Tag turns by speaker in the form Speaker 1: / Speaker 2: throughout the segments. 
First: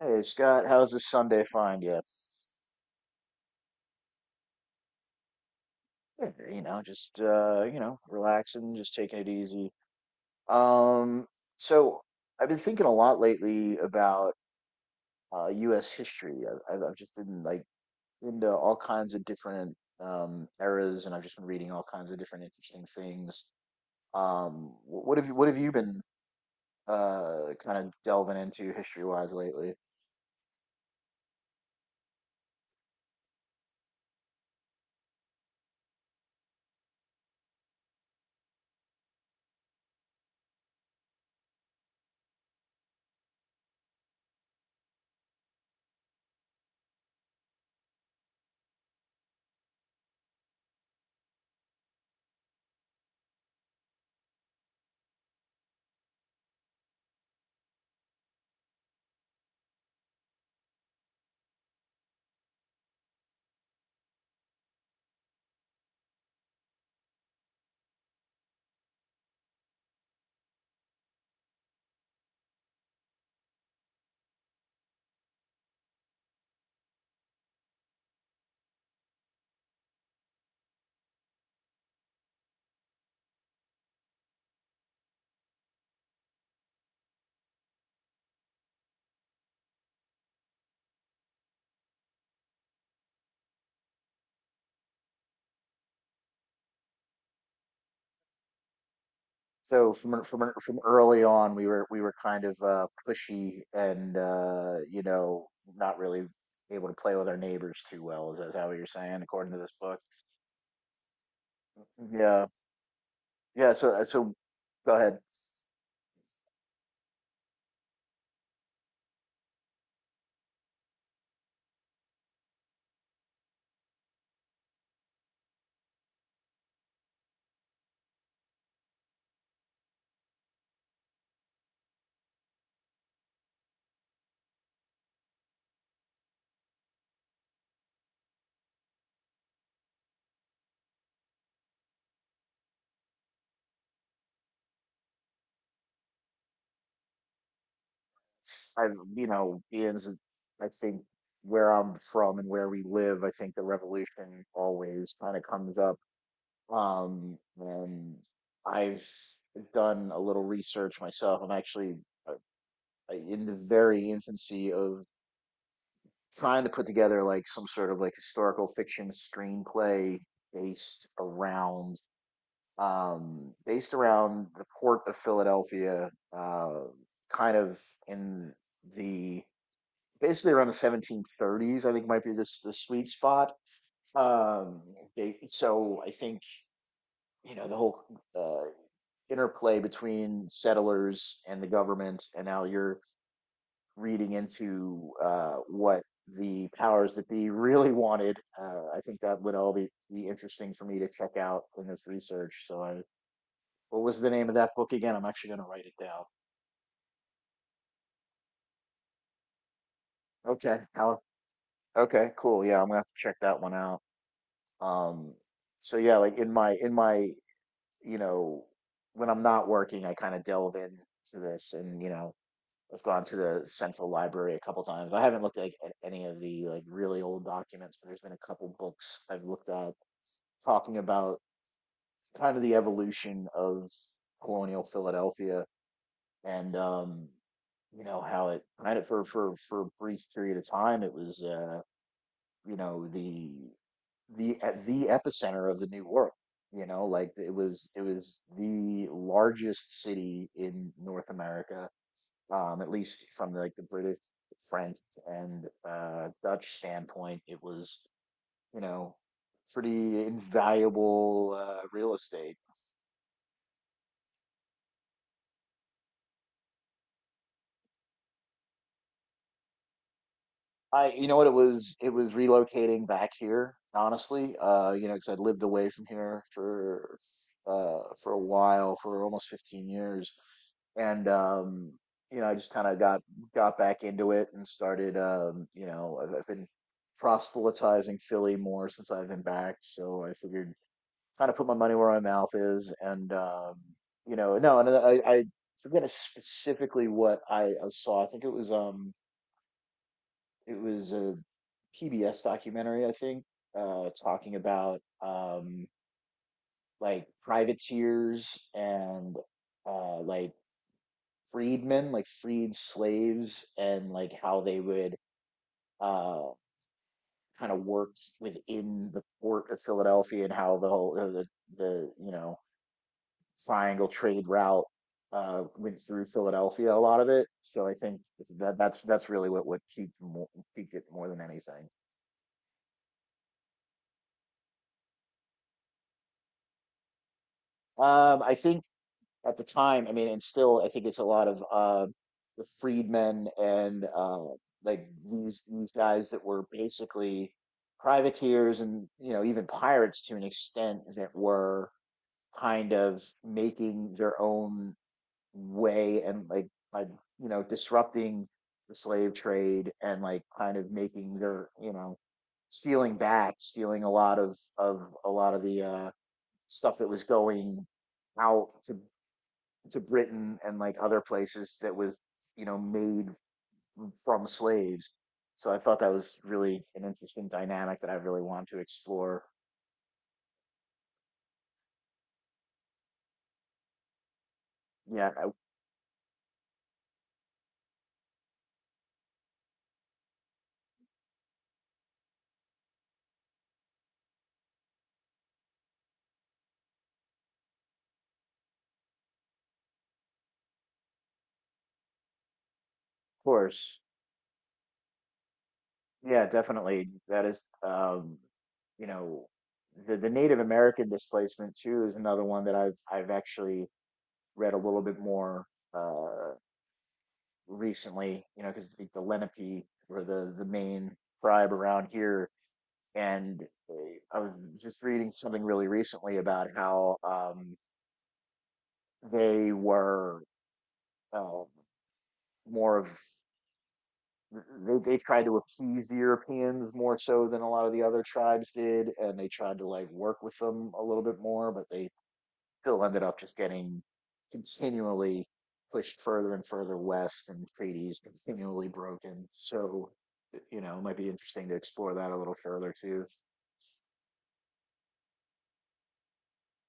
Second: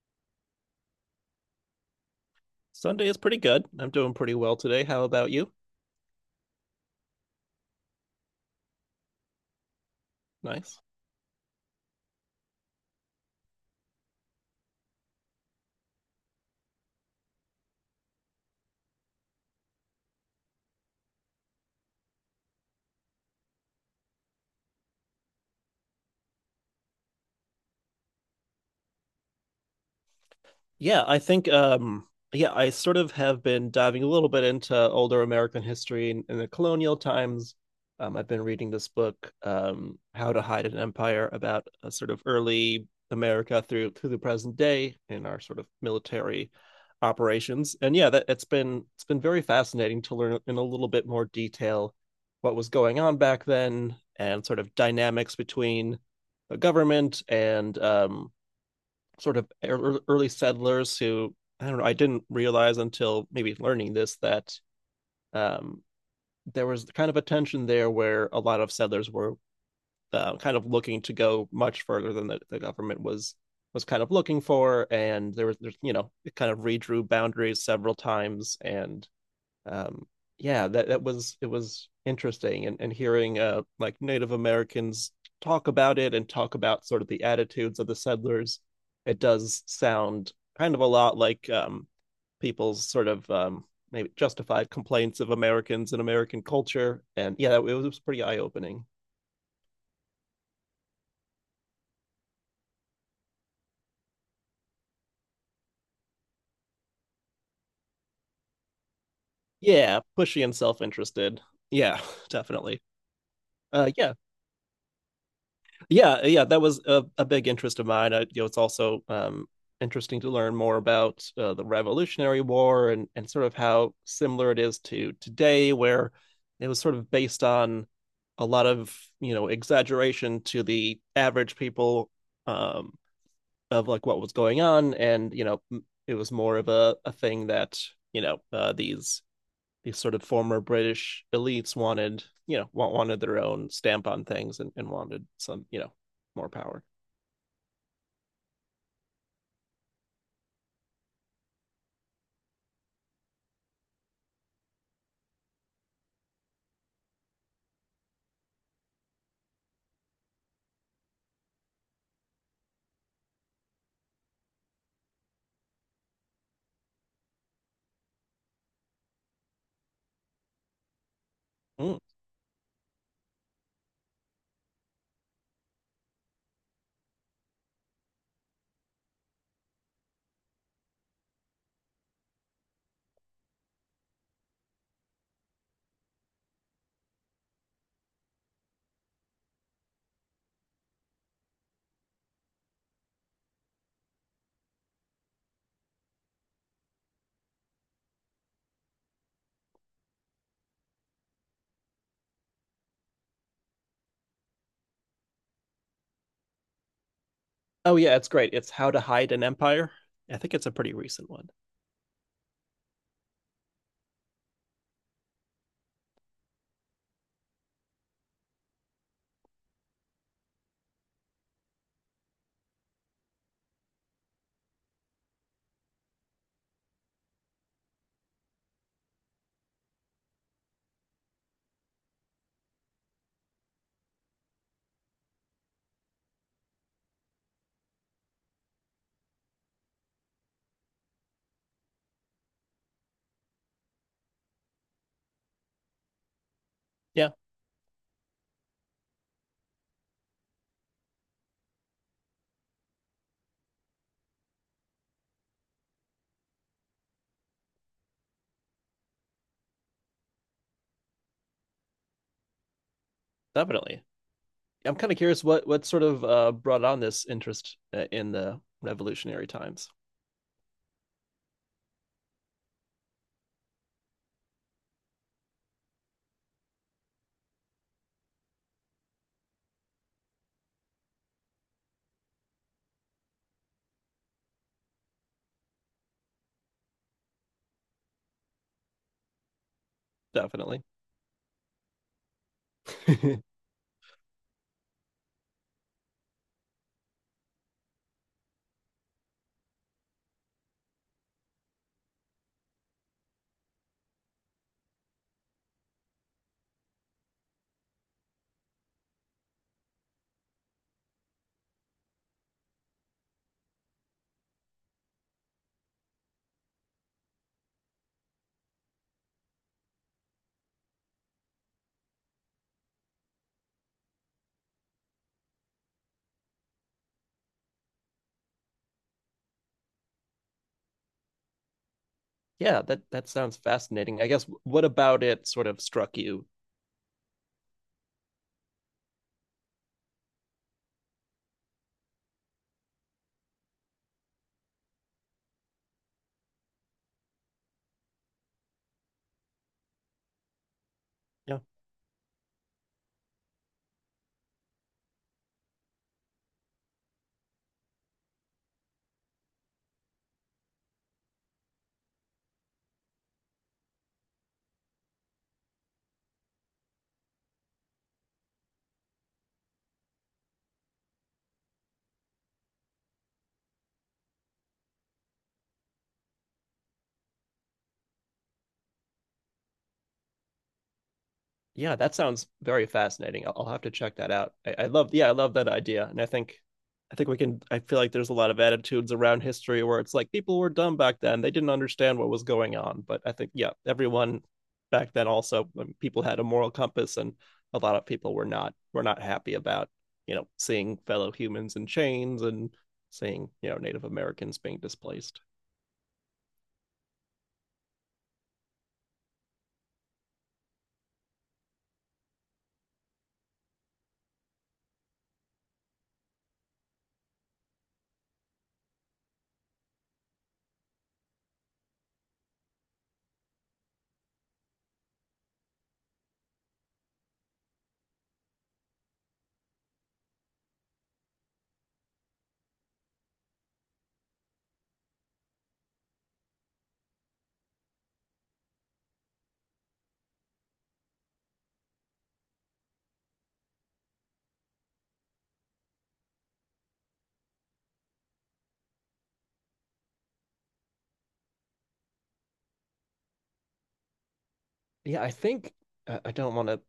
Speaker 1: Hey Scott, how's this Sunday find you?
Speaker 2: Sunday is pretty good. I'm doing pretty well today. How about you?
Speaker 1: Yeah, relaxing, just taking it easy.
Speaker 2: Nice.
Speaker 1: Um, so I've been thinking a lot lately about US history. I've just been like into all kinds of different eras, and I've just been reading all kinds of different interesting things. What have you been kind of delving into history-wise lately?
Speaker 2: Yeah, I think um yeah, I sort of have been diving a little bit into older American history in the colonial times. I've been reading this book, How to Hide an Empire, about a sort of early America through the present day in our sort of military operations. And yeah, that it's been very fascinating to learn in a little bit more detail what was going on back then and sort of dynamics between the government and sort of early settlers who, I don't know, I didn't realize until maybe learning this that um, there was kind of a tension there where a lot of settlers were kind of looking to go much further than the government was kind of looking for, and there's you know it kind of redrew boundaries several times, and um, yeah, that was interesting, and hearing like Native Americans talk about it and talk about sort of the attitudes of the settlers, it does sound kind of a lot like people's sort of maybe justified complaints of Americans and American culture. And yeah, that, it was pretty eye opening.
Speaker 1: So from early on, we were kind of pushy and not really able to play with our neighbors too well. Is that how you're saying, according to this book?
Speaker 2: Yeah, pushy and self interested. Yeah,
Speaker 1: Yeah,
Speaker 2: definitely.
Speaker 1: yeah.
Speaker 2: Uh,
Speaker 1: So
Speaker 2: yeah,
Speaker 1: go ahead.
Speaker 2: Yeah, yeah, that was a big interest of mine. I, you know, it's also interesting to learn more about the Revolutionary War and sort of how similar it is to today, where it was sort of based on a lot of you know exaggeration to the average people, um, of like what was going on, and you know it was more of a thing that you know these sort of former British elites wanted, you know, wanted their own stamp on things and wanted some, you know, more power.
Speaker 1: I you know Ian's. I think where I'm from and where we live, I think the revolution always kind of comes up. And I've done a little research myself. I'm actually uh, in the very infancy of trying to put together like some sort of like historical fiction screenplay based
Speaker 2: Mm.
Speaker 1: around based around the port of Philadelphia, uh kind of in the basically around the 1730s. I think might be this the sweet spot. um so I think you know the whole uh interplay between settlers and the government, and now you're reading into what the powers that be really wanted. I think that would all be, interesting for me to check out in this research. So, what was the name of that book again? I'm actually going to write it down.
Speaker 2: Oh yeah, it's great. It's How to Hide an Empire. I think it's a
Speaker 1: Okay.
Speaker 2: pretty
Speaker 1: How?
Speaker 2: recent one.
Speaker 1: Okay. Cool. Yeah, I'm gonna have to check that one out. Um. So yeah, like in my you know when I'm not working, I kind of delve into this, and you know I've gone to the central library a couple times. I haven't looked at, like, at any of the like really old documents, but there's been a couple books I've looked at talking about kind of the evolution of colonial Philadelphia, and you know how it kind of for a brief period of time it was you know the e- the epicenter of the new world. You know, like
Speaker 2: Yeah,
Speaker 1: it was the largest city in North America, at least from like the British, French, and Dutch standpoint. It was, you know, pretty invaluable real estate.
Speaker 2: definitely. I'm kind of curious what sort of brought on this interest in the revolutionary times.
Speaker 1: You know what, it was relocating back here, honestly. You know, because I'd lived away from here for a while, for almost 15 years, and you know, I just kind of got back into it and started. You know, I've been proselytizing Philly more since I've been back, so I figured
Speaker 2: Definitely.
Speaker 1: kind of put my money where my mouth is, and you know, no, and I forget specifically what I saw. I think it was a PBS documentary, I think, talking about like privateers and like freedmen, like freed slaves, and like how they would uh, kind of work within the port of Philadelphia, and how the whole the you know triangle trade route went through Philadelphia. A lot of it. So I think that's really what peaked peaked it more than anything.
Speaker 2: yeah, that that sounds fascinating. I guess what about it sort of struck you.
Speaker 1: I think at the time, I mean, and still, I think it's a lot of the freedmen and like these guys that were basically privateers and you know even pirates to an extent, that were kind of making their own way, and like by you know disrupting the slave trade, and like kind of making their you know stealing back, stealing a lot of the stuff that was going out to Britain and like other places, that was, you know, made from slaves. So I thought that was really an interesting dynamic that I really wanted to explore.
Speaker 2: Yeah, that sounds very fascinating. I'll have to check that out. I love, yeah,
Speaker 1: Yeah,
Speaker 2: I
Speaker 1: of
Speaker 2: love that idea, and I think we can. I feel like there's a lot of attitudes around history where it's like people were dumb back then; they didn't understand what was going on. But I think, yeah, everyone back then also, people had a moral compass, and a lot of people were not happy about you know seeing fellow humans in chains and seeing you know
Speaker 1: course.
Speaker 2: Native Americans being displaced.
Speaker 1: Yeah, definitely. That is, you know, the Native American displacement too is another one that I've actually read a little bit more uh, recently. You know, because the Lenape were the main tribe around here, and uh, I was just reading something really recently about how they were uh, more of they tried to appease the Europeans more so than a lot of the other tribes did, and they tried to like work with them a little bit more, but they still ended up just getting continually pushed further and further west, and treaties continually broken. So, you know, it might be interesting to explore that a little further too.
Speaker 2: Yeah, I think I don't want to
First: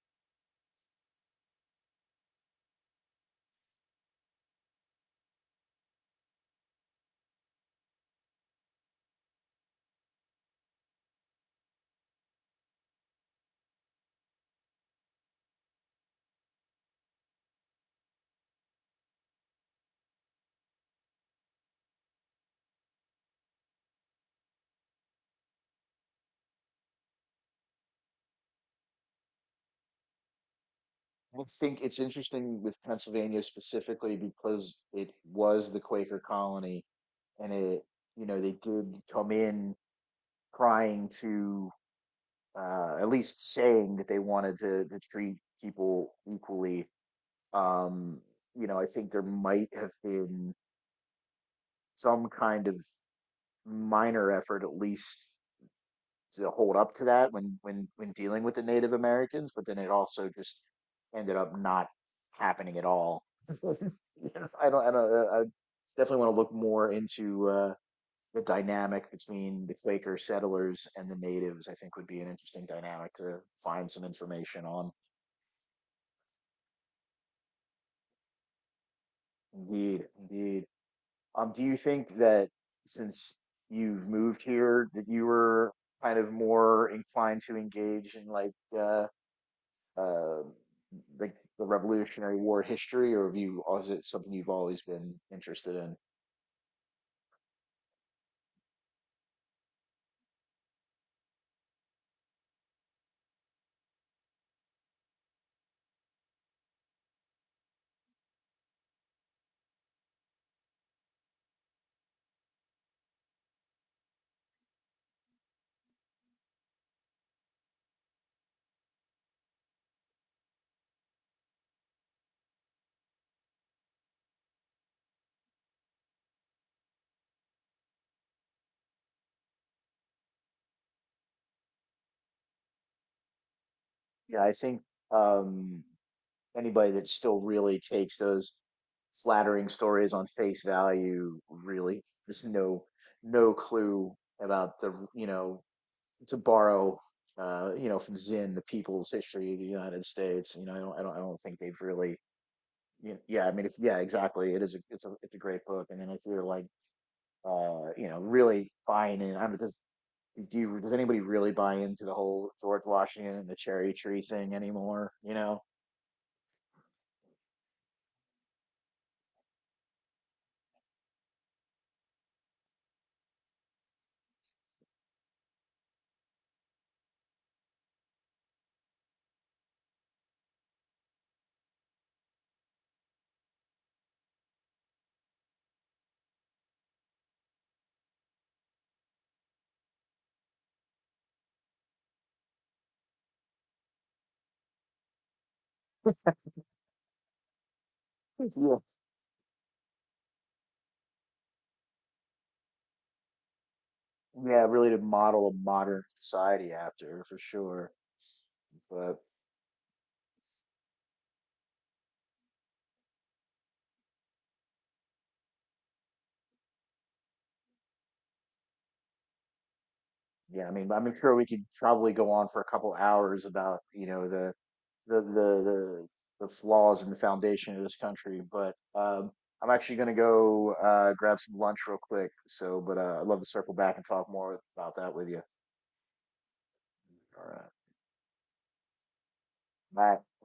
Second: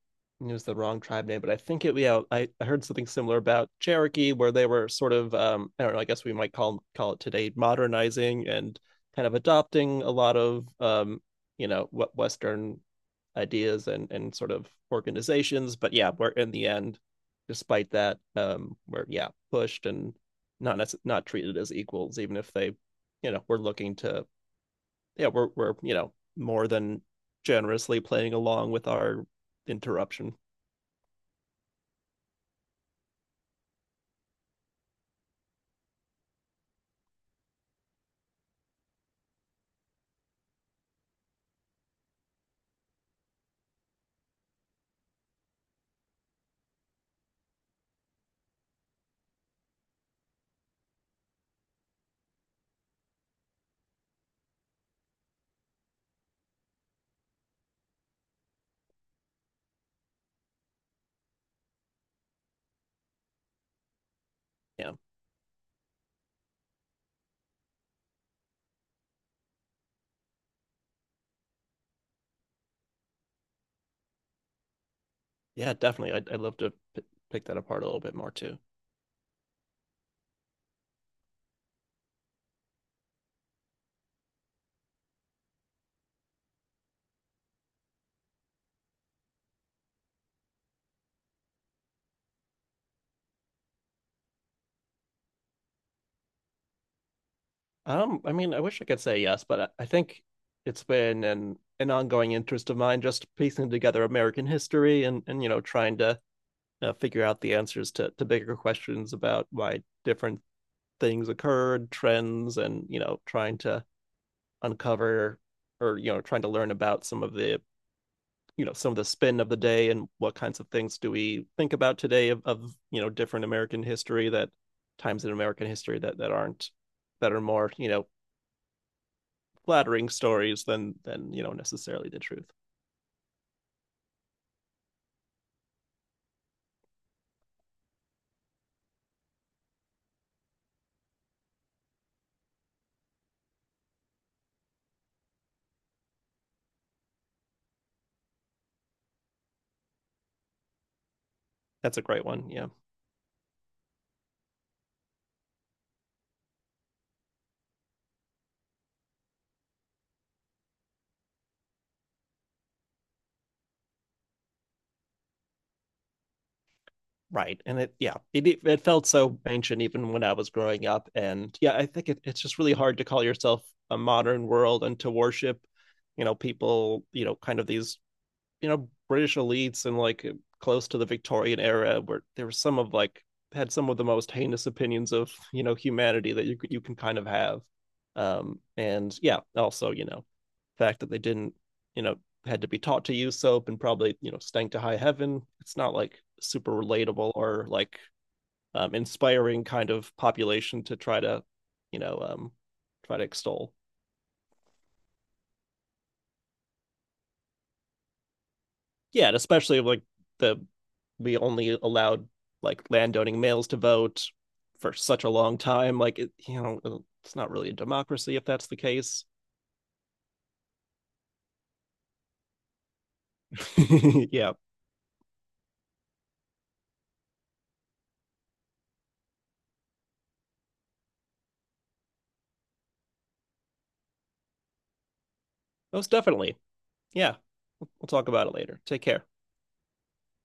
Speaker 2: use the wrong tribe name, but I think it. Yeah, I heard something similar about Cherokee, where they were sort of I don't know. I guess we might call it today modernizing and kind of adopting a lot of you know what Western ideas and sort of organizations. But yeah, we're in the end, despite that, we're yeah pushed and not treated as equals, even if they you know were looking to yeah, we're you know more than generously playing along with our interruption.
Speaker 1: I think it's interesting with Pennsylvania specifically because it was the Quaker colony, and it, you know, they did come in trying to, at least saying that they wanted to treat people equally. Um, you know, I think there might have been some kind of minor effort, at least, to hold up to that when when dealing with the Native Americans, but then it also just ended up not happening at all. I don't, I
Speaker 2: Yeah,
Speaker 1: don't, I definitely want to look more into the dynamic between the Quaker settlers and the natives. I think would be an interesting dynamic to find some information on.
Speaker 2: yeah, definitely. I'd love to pick that apart a little bit more too.
Speaker 1: Indeed, indeed. Do you think that since you've moved here, that you were kind of more inclined to engage in uh, um like the Revolutionary War history, or have you, or is it something you've always been interested in?
Speaker 2: I mean, I wish I could say yes, but I think it's been an ongoing interest of mine, just piecing together American history and you know trying to figure out the answers to bigger questions about why different things occurred, trends, and you know trying to uncover or you know trying to learn about some of the you know some of the spin of the day and what kinds of things do we think about today of, you know different american history that times in american history that that aren't, that are more you know flattering stories than you know necessarily the truth.
Speaker 1: Yeah, I think um, anybody that still really takes those flattering stories on face value, really there's no no clue about the you know, to borrow you know from Zinn, the people's history of the United States, you know, I don't think they've
Speaker 2: That's a
Speaker 1: really
Speaker 2: great one, yeah.
Speaker 1: yeah. I mean if, yeah, exactly, it is it's a great book. And then if you're like you know really buying in, I mean, there's do you, does anybody really buy into the whole George Washington and the cherry tree thing anymore? You know,
Speaker 2: Right, and it, yeah, it felt so ancient even when I was growing up, and yeah I think it, it's just really hard to call yourself a modern world and to worship you know people, you know, kind of these you know British elites, and like close to the Victorian era, where there were some of like had some of the most heinous opinions of you know humanity that you can kind of have, and yeah, also you know, the fact that they didn't you know had to be taught to use soap and probably you know stank to high heaven. It's not like super relatable, or like
Speaker 1: yeah,
Speaker 2: inspiring kind of population to try to you know try to extol.
Speaker 1: yeah, really to model a modern society after, for sure. But
Speaker 2: Yeah, and especially like the we only allowed like landowning males to vote for such a long time. Like it, you know, it's not really a democracy if that's the case.
Speaker 1: yeah, I mean, I'm sure we could probably go on for a couple hours about you know
Speaker 2: yeah,
Speaker 1: the the the, the flaws in the foundation of this country. But I'm actually going to go grab some lunch real quick. So, but I'd love to circle back and talk more about that with you.
Speaker 2: most definitely. Yeah,
Speaker 1: All right,
Speaker 2: we'll talk about it later. Take care.
Speaker 1: bye.